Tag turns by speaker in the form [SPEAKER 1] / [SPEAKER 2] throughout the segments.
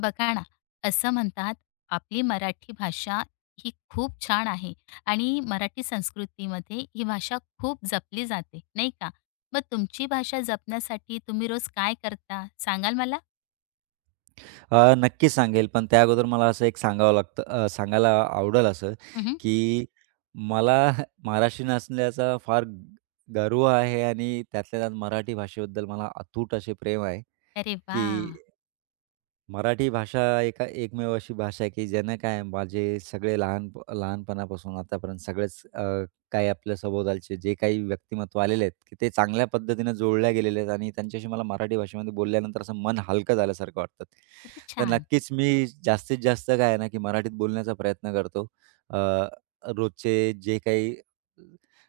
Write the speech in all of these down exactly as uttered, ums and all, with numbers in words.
[SPEAKER 1] बघा ना, असं म्हणतात आपली मराठी भाषा ही खूप छान आहे आणि मराठी संस्कृतीमध्ये ही भाषा खूप जपली जाते, नाही का? मग तुमची भाषा जपण्यासाठी तुम्ही रोज काय करता, सांगाल मला?
[SPEAKER 2] अ, नक्की सांगेल, पण त्या अगोदर मला असं एक सांगावं लागतं अ, सांगायला आवडेल असं,
[SPEAKER 1] हं.
[SPEAKER 2] की मला महाराष्ट्रीयन असल्याचा फार गर्व आहे आणि त्यातल्या त्यात मराठी भाषेबद्दल मला अतूट असे प्रेम आहे,
[SPEAKER 1] अरे
[SPEAKER 2] की
[SPEAKER 1] वाह!
[SPEAKER 2] मराठी भाषा एका एकमेव अशी भाषा आहे, की ज्यानं काय माझे सगळे लहान लहानपणापासून आतापर्यंत सगळेच अ, काही आपल्या सभोवतालचे जे काही व्यक्तिमत्व आलेले आहेत, की ते चांगल्या पद्धतीनं जोडल्या गेलेले आहेत आणि त्यांच्याशी मला मराठी भाषेमध्ये बोलल्यानंतर असं मन हलकं झाल्यासारखं वाटतं.
[SPEAKER 1] किती
[SPEAKER 2] तर
[SPEAKER 1] छान.
[SPEAKER 2] नक्कीच मी जास्तीत जास्त काय आहे ना, की मराठीत बोलण्याचा प्रयत्न करतो. अ, रोजचे जे काही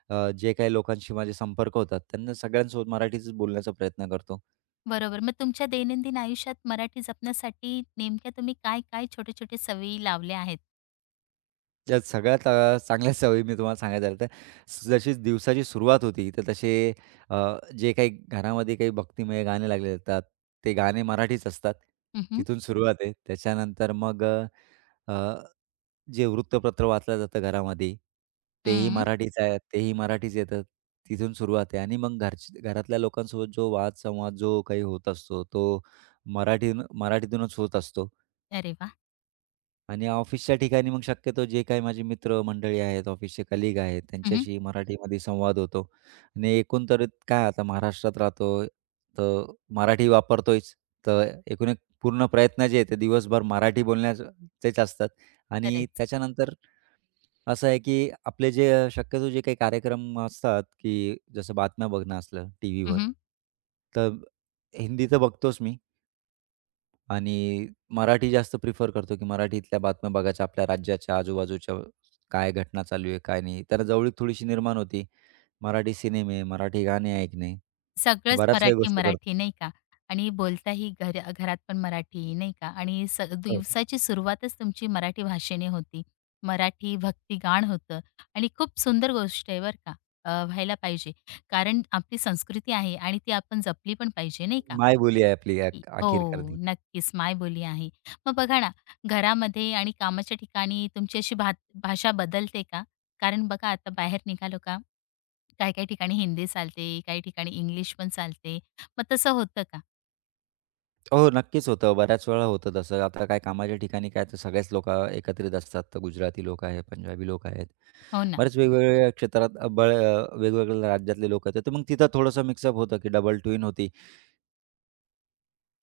[SPEAKER 2] अ, जे काही लोकांशी माझे संपर्क होतात, त्यांना सगळ्यांसोबत मराठीतच बोलण्याचा प्रयत्न करतो.
[SPEAKER 1] बरोबर. मग तुमच्या दैनंदिन आयुष्यात मराठी जपण्यासाठी नेमक्या तुम्ही काय-काय छोटे-छोटे सवयी लावल्या आहेत?
[SPEAKER 2] या सगळ्यात अ, चांगल्या सवयी मी तुम्हाला सांगायचं झालं तर, स- जशी दिवसाची सुरुवात होती, तर तसे अ, जे काही घरामध्ये काही भक्तिमय गाणे लागले जातात, ते गाणे मराठीच असतात.
[SPEAKER 1] हं, हं.
[SPEAKER 2] तिथून सुरुवात आहे. त्याच्यानंतर मग अ, जे वृत्तपत्र वाचलं जातं घरामध्ये, तेही मराठीच आहे, तेही मराठीच येतं. तिथून सुरुवात आहे आणि मग घरची घरातल्या लोकांसोबत जो वादसंवाद जो काही होत असतो, तो मराठी मराठीतूनच होत असतो.
[SPEAKER 1] अरे वाह!
[SPEAKER 2] आणि ऑफिसच्या ठिकाणी मग शक्यतो जे काही माझे मित्रमंडळी आहेत, ऑफिसचे कलीग आहेत,
[SPEAKER 1] हं.
[SPEAKER 2] त्यांच्याशी मराठीमध्ये संवाद होतो. आणि एकूण तर काय आता महाराष्ट्रात राहतो, तर मराठी वापरतोयच. तर एकूण एक पूर्ण प्रयत्न जे आहे ते दिवसभर मराठी बोलण्याचेच असतात. आणि
[SPEAKER 1] खरंच.
[SPEAKER 2] त्याच्यानंतर असं आहे, की आपले जे अ, शक्यतो जे काही कार्यक्रम असतात, की जसं बातम्या बघणं असलं टीव्हीवर, तर हिंदी तर बघतोच मी. आणि मराठी जास्त प्रिफर करतो, की मराठीतल्या बातम्या बघायच्या, आपल्या राज्याच्या आजूबाजूच्या काय घटना चालू आहे, काय नाही. तर जवळीक थोडीशी निर्माण होती. मराठी सिनेमे, मराठी गाणे ऐकणे, हे
[SPEAKER 1] सगळंच
[SPEAKER 2] बऱ्याच काही
[SPEAKER 1] मराठी,
[SPEAKER 2] गोष्टी करतो.
[SPEAKER 1] मराठी नाही का? आणि बोलताही घर घरात पण मराठी नाही का? आणि स
[SPEAKER 2] हो.
[SPEAKER 1] दिवसाची सुरुवातच तुमची मराठी भाषेने होती. मराठी भक्तिगाण होतं आणि खूप सुंदर गोष्ट आहे बरं का. अ, व्हायला पाहिजे. कारण आपली संस्कृती आहे आणि ती आपण जपली पण पाहिजे नाही का?
[SPEAKER 2] मायबोली आहे आपली
[SPEAKER 1] इ-
[SPEAKER 2] अख
[SPEAKER 1] हो,
[SPEAKER 2] आखिरकार ती.
[SPEAKER 1] नक्कीच मायबोली आहे. मग बघा ना, घरामध्ये आणि कामाच्या ठिकाणी तुमची अशी भा भाषा बदलते का? कारण बघा, आता बाहेर निघालो का, काही काही ठिकाणी हिंदी चालते, काही ठिकाणी इंग्लिश पण चालते. मग तसं होतं का?
[SPEAKER 2] हो, नक्कीच होतं. बऱ्याच वेळा होतं तसं. आता काय कामाच्या ठिकाणी काय तर सगळेच लोकं एकत्रित असतात. तर गुजराती लोकं आहेत, पंजाबी लोकं आहेत.
[SPEAKER 1] हो ना.
[SPEAKER 2] बरेच वेगवेगळ्या क्षेत्रात अ, बळ अ, वेगवेगळ्या राज्यातले लोकं आहेत. तर मग तिथं थोडंसं मिक्सअप होतं, की डबल ट्विन होती.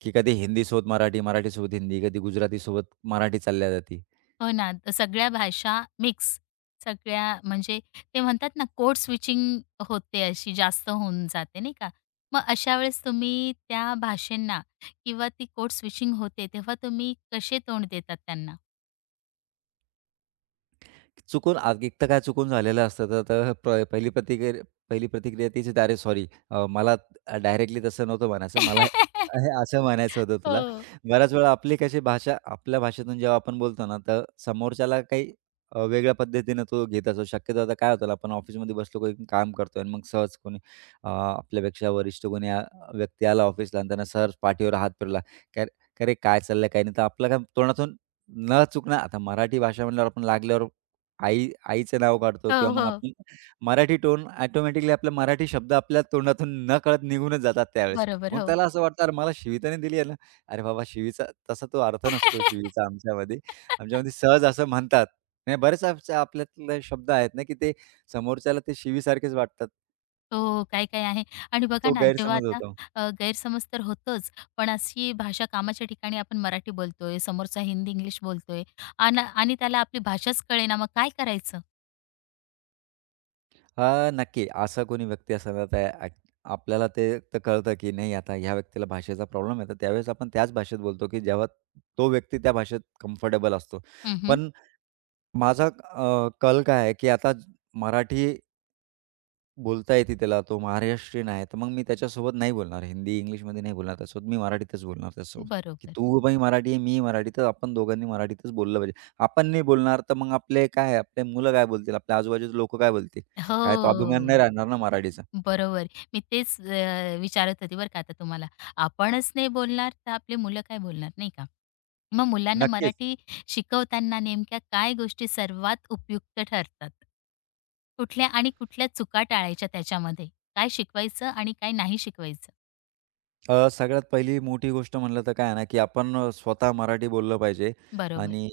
[SPEAKER 2] की कधी हिंदीसोबत मराठी, मराठीसोबत हिंदी, कधी गुजरातीसोबत मराठी चालल्या जाती.
[SPEAKER 1] हो ना, तर सगळ्या भाषा मिक्स, सगळ्या म्हणजे ते म्हणतात ना कोड स्विचिंग होते, अशी जास्त होऊन जाते नाही का? मग अशा वेळेस तुम्ही त्या भाषेंना, किंवा ती कोड स्विचिंग होते तेव्हा तुम्ही कसे तोंड देतात त्यांना?
[SPEAKER 2] चुकून आग एक तर काय चुकून झालेलं असतं, तर तर प पहिली प्रतिक्रिया पहिली प्रतिक्रिया तीच येते, "अरे सॉरी, अ, मला डायरेक्टली तसं नव्हतं म्हणायचं. मला हे असं म्हणायचं होतं तुला."
[SPEAKER 1] हो,
[SPEAKER 2] बऱ्याच वेळा आपली कशी भाषा आपल्या भाषेतून जेव्हा आपण बोलतो ना, तर समोरच्याला काही अ, वेगळ्या पद्धतीनं तो घेत असतो. शक्यतो आता काय होतं, आपण ऑफिसमध्ये बसलो, कोणी काम करतोय आणि मग सहज कोणी अ, आपल्यापेक्षा वरिष्ठ कोणी आ व्यक्ती आला ऑफिसला आणि त्यांना सहज पाठीवर हात फिरवला. "काय काय रे, काय चाललंय, काय नाही?" तर आपलं काय तोंडातून न चुकणं आता मराठी भाषा म्हणल्यावर आपण लागल्यावर आई आईचं नाव काढतो
[SPEAKER 1] हो,
[SPEAKER 2] किंवा मग
[SPEAKER 1] हो.
[SPEAKER 2] आपण मराठी टोन ऑटोमॅटिकली आपला मराठी शब्द आपल्या तोंडातून नकळत निघूनच जातात त्यावेळेस.
[SPEAKER 1] बरोबर,
[SPEAKER 2] मग
[SPEAKER 1] हो.
[SPEAKER 2] त्याला असं वाटतं, "अरे मला शिविताने दिली आहे ना." अरे बाबा शिवीचा तसा तो अर्थ नसतो शिवीचा आमच्यामध्ये. आमच्यामध्ये सहज असं म्हणतात. नाही बरेच आपल्या आपल्यातले शब्द आहेत ना, की ते समोरच्याला ते शिवीसारखेच वाटतात.
[SPEAKER 1] हो, काय-काय आहे. आणि बघा
[SPEAKER 2] तो
[SPEAKER 1] ना, जेव्हा
[SPEAKER 2] गैरसमज
[SPEAKER 1] आता
[SPEAKER 2] होतो.
[SPEAKER 1] अ, गैरसमज तर होतोच, पण अशी भाषा कामाच्या ठिकाणी आपण मराठी बोलतोय, समोरचा हिंदी, इंग्लिश बोलतोय, अन् आणि त्याला आपली भाषाच कळेना, मग काय करायचं?
[SPEAKER 2] हां, नक्की. असा कोणी व्यक्ती असेल त्या ॲक आपल्याला ते तर कळतं, की नाही आता ह्या व्यक्तीला भाषेचा प्रॉब्लेम आहे. तर त्यावेळेस आपण त्याच भाषेत बोलतो, की जेव्हा तो व्यक्ती त्या भाषेत कम्फर्टेबल असतो.
[SPEAKER 1] हं, हं.
[SPEAKER 2] पण माझा अ, कल काय आहे, की आता मराठी बोलता येते त्याला, तो महाराष्ट्रीयन आहे, तर मग मी त्याच्यासोबत नाही बोलणार. हिंदी, इंग्लिशमध्ये नाही बोलणार त्याच्यासोबत. मी मराठीतच बोलणार त्याच्यासोबत, की
[SPEAKER 1] बरोबर.
[SPEAKER 2] तू बाई मराठी आहे, मी मराठी, तर आपण दोघांनी मराठीतच बोललं पाहिजे. आपण नाही बोलणार, तर मग आपले काय आहे, आपले मुलं काय बोलतील, आपल्या आजूबाजूचे लोकं काय बोलतील? काय तो
[SPEAKER 1] हो,
[SPEAKER 2] अभिमान नाही राहणार ना मराठीचा.
[SPEAKER 1] बरोबर. मी तेच अ, विचारत होती बरं का आता तुम्हाला. आपणच नाही बोलणार, तर आपली मुलं काय बोलणार, नाही का? मग मुलांना
[SPEAKER 2] नक्कीच.
[SPEAKER 1] मराठी शिकवताना नेमक्या काय गोष्टी सर्वात उपयुक्त ठरतात? कुठल्या आणि कुठल्या चुका टाळायच्या त्याच्यामध्ये? काय शिकवायचं आणि काय नाही शिकवायचं?
[SPEAKER 2] अ, सगळ्यात पहिली मोठी गोष्ट म्हटलं तर काय आहे ना, की आपण अ, स्वतः मराठी बोललं पाहिजे
[SPEAKER 1] बरोबर.
[SPEAKER 2] आणि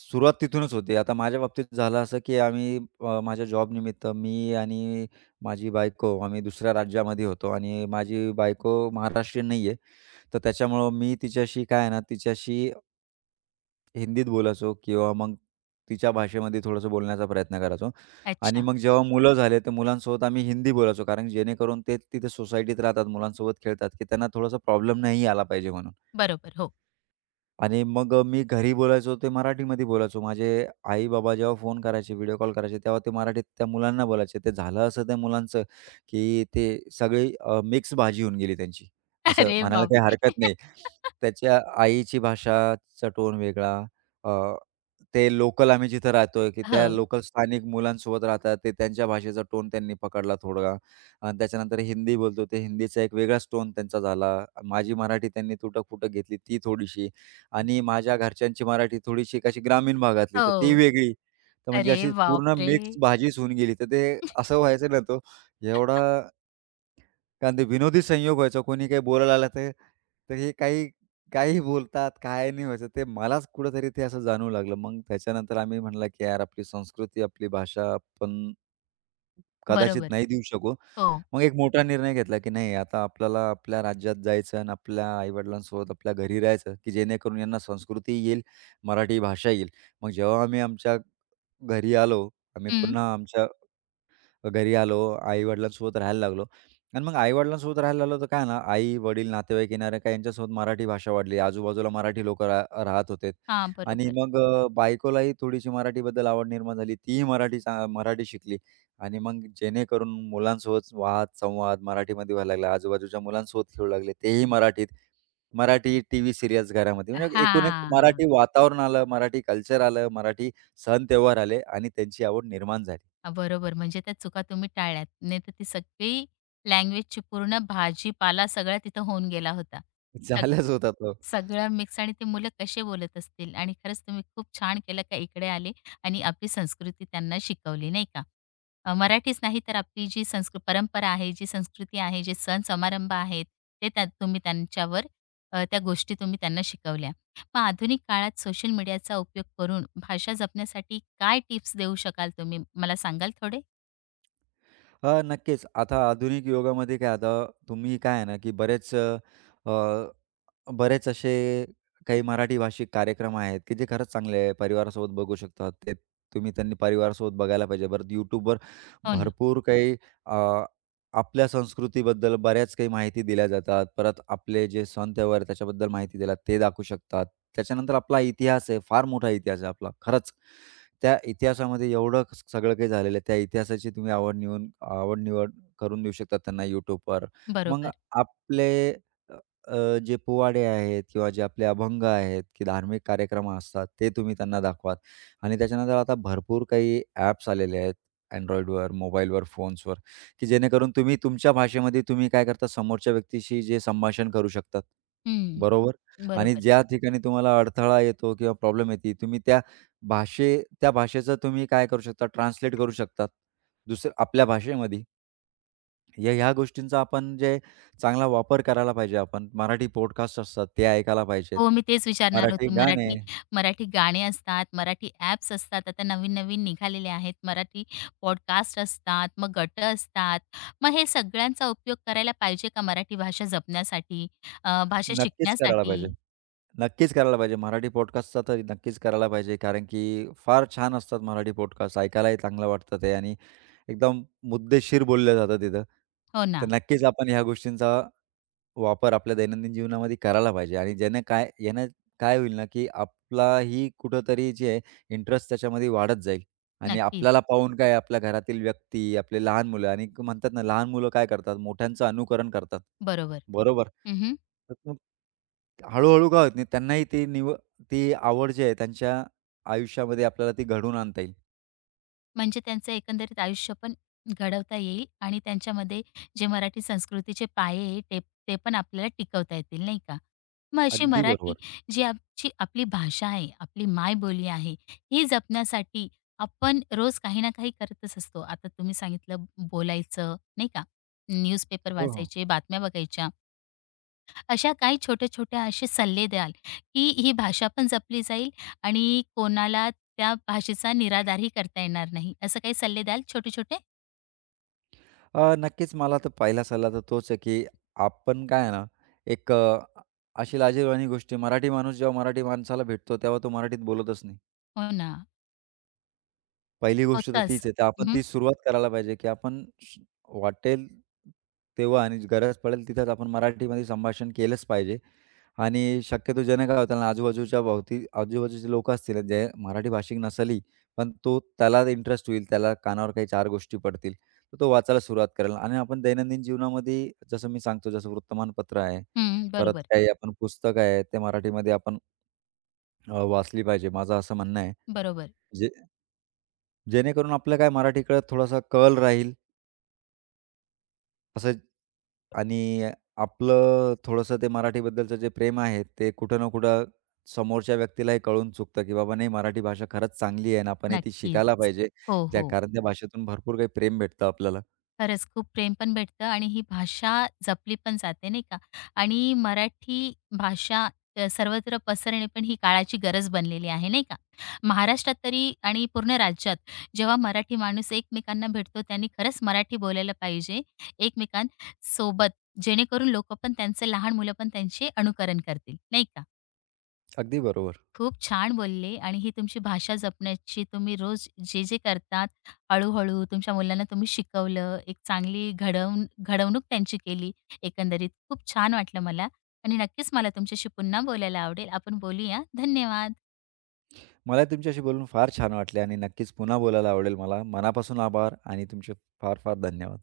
[SPEAKER 2] सुरुवात तिथूनच होते. आता माझ्या बाबतीत झालं असं, की आम्ही अ, माझ्या जॉब निमित्त मी आणि माझी बायको आम्ही दुसऱ्या राज्यामध्ये होतो आणि माझी बायको महाराष्ट्रीयन नाही आहे. तर त्याच्यामुळं मी तिच्याशी काय आहे ना, तिच्याशी हिंदीत बोलायचो किंवा मग तिच्या भाषेमध्ये थोडंसं बोलण्याचा प्रयत्न करायचो आणि
[SPEAKER 1] अच्छा.
[SPEAKER 2] मग जेव्हा मुलं झाले, तर मुलांसोबत आम्ही हिंदी बोलायचो कारण जेणेकरून ते तिथे सोसायटीत राहतात, मुलांसोबत खेळतात, की त्यांना थोडासा प्रॉब्लेम नाही आला पाहिजे म्हणून.
[SPEAKER 1] बरोबर. हो.
[SPEAKER 2] आणि मग अ, मी घरी बोलायचो ते मराठीमध्ये बोलायचो. माझे आई-बाबा जेव्हा फोन करायचे, व्हिडिओ कॉल करायचे, तेव्हा ते मराठीत त्या मुलांना बोलायचे. ते झालं असं त्या मुलांचं, की ते सगळी मिक्स भाजी होऊन गेली त्यांची. असं
[SPEAKER 1] अरे
[SPEAKER 2] म्हणायला काही
[SPEAKER 1] बापरे!
[SPEAKER 2] हरकत नाही. त्याच्या आईची भाषाचा टोन वेगळा. अ, ते लोकल आम्ही जिथं राहतोय, की
[SPEAKER 1] हो.
[SPEAKER 2] त्या लोकल स्थानिक मुलांसोबत राहतात. ते त्यांच्या भाषेचा टोन त्यांनी पकडला थोडा. आणि त्याच्यानंतर हिंदी बोलतो, ते हिंदीचा एक वेगळाच टोन त्यांचा झाला. माझी मराठी त्यांनी तुटक-फुटक घेतली ती थोडीशी. आणि माझ्या घरच्यांची मराठी थोडीशी कशी ग्रामीण भागातली, तर ती
[SPEAKER 1] हो.
[SPEAKER 2] वेगळी. तर म्हणजे
[SPEAKER 1] अरे
[SPEAKER 2] अशी पूर्ण
[SPEAKER 1] बापरे!
[SPEAKER 2] मिक्स भाजीच होऊन गेली. तर ते असं व्हायचं ना, तो एवढा कारण ते विनोदी संयोग व्हायचा. कोणी काही बोलायला आलं तर, तर हे काही काहीही बोलतात, काय नाही व्हायचं. ते मलाच कुठेतरी ते असं जाणवू लागलं. मग त्याच्यानंतर आम्ही म्हणलं, की यार आपली संस्कृती, आपली भाषा आपण कदाचित
[SPEAKER 1] बरोबर.
[SPEAKER 2] नाही देऊ शकू.
[SPEAKER 1] हो.
[SPEAKER 2] मग एक मोठा निर्णय घेतला, की नाही आता आपल्याला आपल्या राज्यात जायचं आणि आपल्या आई आपल्या घरी राहायचं, की जेणेकरून यांना संस्कृती येईल, मराठी भाषा येईल. मग जेव्हा आम्ही आमच्या घरी आलो, आम्ही
[SPEAKER 1] हं.
[SPEAKER 2] पुन्हा आमच्या घरी आलो, आई-वडिलांसोबत राहायला लागलो आणि मग आई-वडिलांसोबत राहायला लागलो तर काय ना, आई-वडील, नातेवाईक येणारे काय यांच्यासोबत मराठी भाषा वाढली. आजूबाजूला मराठी लोकं राहत होते
[SPEAKER 1] हां,
[SPEAKER 2] आणि
[SPEAKER 1] बरोबर.
[SPEAKER 2] मग अ, बायकोलाही थोडीशी मराठीबद्दल आवड निर्माण झाली. तीही मराठी चा मराठी शिकली आणि मग जेणेकरून मुलांसोबत वाद-संवाद मराठीमध्ये व्हायला लागला. आजूबाजूच्या मुलांसोबत खेळू लागले, तेही मराठीत. मराठी टीव्ही सीरियल्स घरामध्ये म्हणजे एकूण एक
[SPEAKER 1] हां.
[SPEAKER 2] मराठी वातावरण आलं, मराठी कल्चर आलं, मराठी सण-त्योहार आले आणि त्यांची आवड निर्माण झाली.
[SPEAKER 1] बरोबर. म्हणजे त्या चुका तुम्ही टाळल्यात. नाहीतर ती सगळी लँग्वेजची पूर्ण भाजीपाला सगळा तिथं होऊन गेला होता.
[SPEAKER 2] झाल्याच होता तो.
[SPEAKER 1] सगळं मिक्स आणि ते मुलं कसे बोलत असतील, आणि खरंच तुम्ही खूप छान केलं का इकडे आले आणि आपली संस्कृती त्यांना शिकवली नाही का? अ, मराठीच नाही, तर आपली जी संस्कृ परंपरा आहे, जी संस्कृती आहे, जे सण समारंभ आहेत, ते त्या तुम्ही त्यांच्यावर, अ, त्या गोष्टी तुम्ही त्यांना शिकवल्या. मग आधुनिक काळात सोशल मीडियाचा उपयोग करून भाषा जपण्यासाठी काय टिप्स देऊ शकाल तुम्ही? मला सांगाल थोडे?
[SPEAKER 2] अ, नक्कीच. आता आधुनिक युगामध्ये काय आता तुम्ही काय आहे ना, की बरेच अ, अ, बरेच असे काही मराठी भाषिक कार्यक्रम आहेत, की जे खरंच चांगले आहे. परिवारासोबत बघू शकतात. ते तुम्ही त्यांनी परिवारासोबत बघायला पाहिजे. परत यूट्यूबवर
[SPEAKER 1] हो ना.
[SPEAKER 2] भरपूर काही अ, आपल्या संस्कृतीबद्दल बऱ्याच काही माहिती दिल्या जातात. परत आपले जे सण त्योहार आहे, त्याच्याबद्दल माहिती दिला ते दाखवू शकतात. त्याच्यानंतर आपला इतिहास आहे, फार मोठा इतिहास आहे आपला खरंच. त्या इतिहासामध्ये एवढं स सगळं काही झालेलं आहे. त्या इतिहासाची तुम्ही आवड निवून आवड निवड करून देऊ शकता त्यांना यूट्यूबवर. मग
[SPEAKER 1] बरोबर.
[SPEAKER 2] आपले अ, जे पोवाडे आहेत किंवा जे आपले अभंग आहेत, की धार्मिक कार्यक्रम असतात, ते तुम्ही त्यांना दाखवाल आणि त्याच्यानंतर आता भरपूर काही ॲप्स आलेले आहेत अँड्रॉइडवर, मोबाईलवर, फोन्सवर, की जेणेकरून तुम्ही तुमच्या भाषेमध्ये तुम्ही काय करता, समोरच्या व्यक्तीशी जे संभाषण करू शकतात,
[SPEAKER 1] हं,
[SPEAKER 2] बरोबर? आणि
[SPEAKER 1] बरोबर.
[SPEAKER 2] ज्या ठिकाणी तुम्हाला अडथळा येतो किंवा प्रॉब्लेम येते, तुम्ही त्या भाषे त्या भाषेचं तुम्ही काय करू शकता, ट्रान्सलेट करू शकतात, दुसऱ्या आपल्या भाषेमध्ये. या ह्या गोष्टींचा आपण जे चांगला वापर करायला पाहिजे आपण. मराठी पॉडकास्ट असतात ते ऐकायला पाहिजेत.
[SPEAKER 1] हो, मी तेच विचारणार
[SPEAKER 2] मराठी
[SPEAKER 1] होते.
[SPEAKER 2] गाणे
[SPEAKER 1] मराठी मराठी गाणे असतात, मराठी ॲप्स असतात. आता नवीन-नवीन निघालेले आहेत. मराठी पॉडकास्ट असतात, मग गटं असतात. मग हे सगळ्यांचा उपयोग करायला पाहिजे का मराठी भाषा जपण्यासाठी, अ, भाषा
[SPEAKER 2] नक्कीच करायला पाहिजे.
[SPEAKER 1] शिकण्यासाठी?
[SPEAKER 2] नक्कीच करायला पाहिजे. मराठी पॉडकास्टचा तर नक्कीच करायला पाहिजे. कारण की फार छान असतात मराठी पॉडकास्ट. ऐकायलाही चांगलं वाटतं ते आणि एकदम मुद्देशीर बोललं जातं तिथं.
[SPEAKER 1] हो
[SPEAKER 2] तर
[SPEAKER 1] ना,
[SPEAKER 2] नक्कीच आपण ह्या गोष्टींचा वापर आपल्या दैनंदिन जीवनामध्ये करायला पाहिजे आणि ज्याने काय यानं काय होईल ना, की आपलाही कुठेतरी जे आहे इंटरेस्ट त्याच्यामध्ये वाढत जाईल आणि
[SPEAKER 1] नक्कीच.
[SPEAKER 2] आपल्याला पाहून काय आपल्या घरातील व्यक्ती, आपले लहान मुलं आणि क- म्हणतात ना, लहान मुलं काय करतात मोठ्यांचं अनुकरण करतात.
[SPEAKER 1] बरोबर.
[SPEAKER 2] बरोबर.
[SPEAKER 1] हं,
[SPEAKER 2] तर मग हळू-हळू काय होत नाही त्यांनाही ती निव ती आवड जी आहे त्यांच्या आयुष्यामध्ये आपल्याला ती घडवून आणता येईल.
[SPEAKER 1] म्हणजे त्यांचं एकंदरीत आयुष्य पण घडवता येईल आणि त्यांच्यामध्ये जे मराठी संस्कृतीचे पाये आहे, ते ते पण आपल्याला टिकवता येतील, नाही का? मग अशी
[SPEAKER 2] अगदी
[SPEAKER 1] मराठी,
[SPEAKER 2] बरोबर.
[SPEAKER 1] जी आमची आपली भाषा आहे, आपली मायबोली आहे, ही जपण्यासाठी आपण रोज काही ना काही करतच असतो. आता तुम्ही सांगितलं, बोलायचं, नाही का? न्यूजपेपर
[SPEAKER 2] हो, हो.
[SPEAKER 1] वाचायचे, बातम्या बघायच्या. अशा काही छोट्या-छोट्या असे सल्ले द्याल, की ही भाषा पण जपली जाईल आणि कोणाला त्या भाषेचा निराधारही करता येणार नाही. असं काही सल्ले द्याल छोटे-छोटे?
[SPEAKER 2] अ, नक्कीच मला तर पहिला सल्ला तर तोच आहे, की आपण काय आहे ना, एक अ, अशी लाजिरवाणी गोष्ट आहे, मराठी माणूस जेव्हा मराठी माणसाला भेटतो, तेव्हा तो मराठीत बोलतच नाही.
[SPEAKER 1] हो ना.
[SPEAKER 2] पहिली गोष्ट तर
[SPEAKER 1] होतं
[SPEAKER 2] तीच
[SPEAKER 1] असं.
[SPEAKER 2] आहे. तर आपण
[SPEAKER 1] हं,
[SPEAKER 2] ती सुरुवात करायला पाहिजे, की आपण श वाटेल तेव्हा आणि गरज पडेल तिथेच आपण मराठीमध्ये संभाषण केलंच पाहिजे. आणि शक्यतो ज्याने काय होतं ना, आजूबाजूच्या भोवती आजूबाजूचे लोकं असतील जे मराठी भाषिक नसली, पण तो त्याला इंटरेस्ट होईल, त्याला कानावर काही चार गोष्टी पडतील, तर तो वाचायला सुरुवात करेल. आणि आपण दैनंदिन जीवनामध्ये जसं मी सांगतो, जसं वृत्तमानपत्र आहे,
[SPEAKER 1] हं.
[SPEAKER 2] परत
[SPEAKER 1] बरोबर,
[SPEAKER 2] काही आपण पुस्तकं आहेत, ते मराठीमध्ये आपण अ, वाचली पाहिजे. माझं असं म्हणणं आहे.
[SPEAKER 1] बरोबर.
[SPEAKER 2] जेणेकरून आपलं काय मराठीकडे थोडासा कल राहील असं आणि आपलं थोडंसं ते मराठीबद्दलचं जे प्रेम आहे ते कुठं ना कुठं समोरच्या व्यक्तीलाही कळून चुकतं की बाबा नाही मराठी भाषा खरंच चांगली आहे आणि आपण ती
[SPEAKER 1] नक्कीच.
[SPEAKER 2] शिकायला पाहिजे
[SPEAKER 1] हो,
[SPEAKER 2] ज्या
[SPEAKER 1] हो.
[SPEAKER 2] कारण त्या भाषेतून भरपूर काही प्रेम भेटतं आपल्याला.
[SPEAKER 1] खरंच खूप प्रेम पण भेटतं आणि ही भाषा जपली पण जाते नाही का? आणि मराठी भाषा अ, सर्वत्र पसरणे पण ही काळाची गरज बनलेली आहे नाही का? महाराष्ट्रात तरी आणि पूर्ण राज्यात, जेव्हा मराठी माणूस एकमेकांना भेटतो त्यांनी खरंच मराठी बोलायला पाहिजे एकमेकांसोबत, जेणेकरून लोक पण त्यांचे लहान मुलं पण त्यांचे अनुकरण करतील नाही का?
[SPEAKER 2] अगदी बरोबर.
[SPEAKER 1] खूप छान बोलले, आणि ही तुमची भाषा जपण्याची तुम्ही रोज जे जे करतात, हळूहळू तुमच्या मुलांना तुम्ही शिकवलं, एक चांगली घडवून घडवणूक त्यांची केली. एकंदरीत खूप छान वाटलं मला. आणि नक्कीच मला तुमच्याशी पुन्हा बोलायला आवडेल. आपण बोलूया. धन्यवाद.
[SPEAKER 2] मला तुमच्याशी बोलून फार छान वाटले आणि नक्कीच पुन्हा बोलायला आवडेल मला. मनापासून आभार आणि तुमचे फार फार धन्यवाद.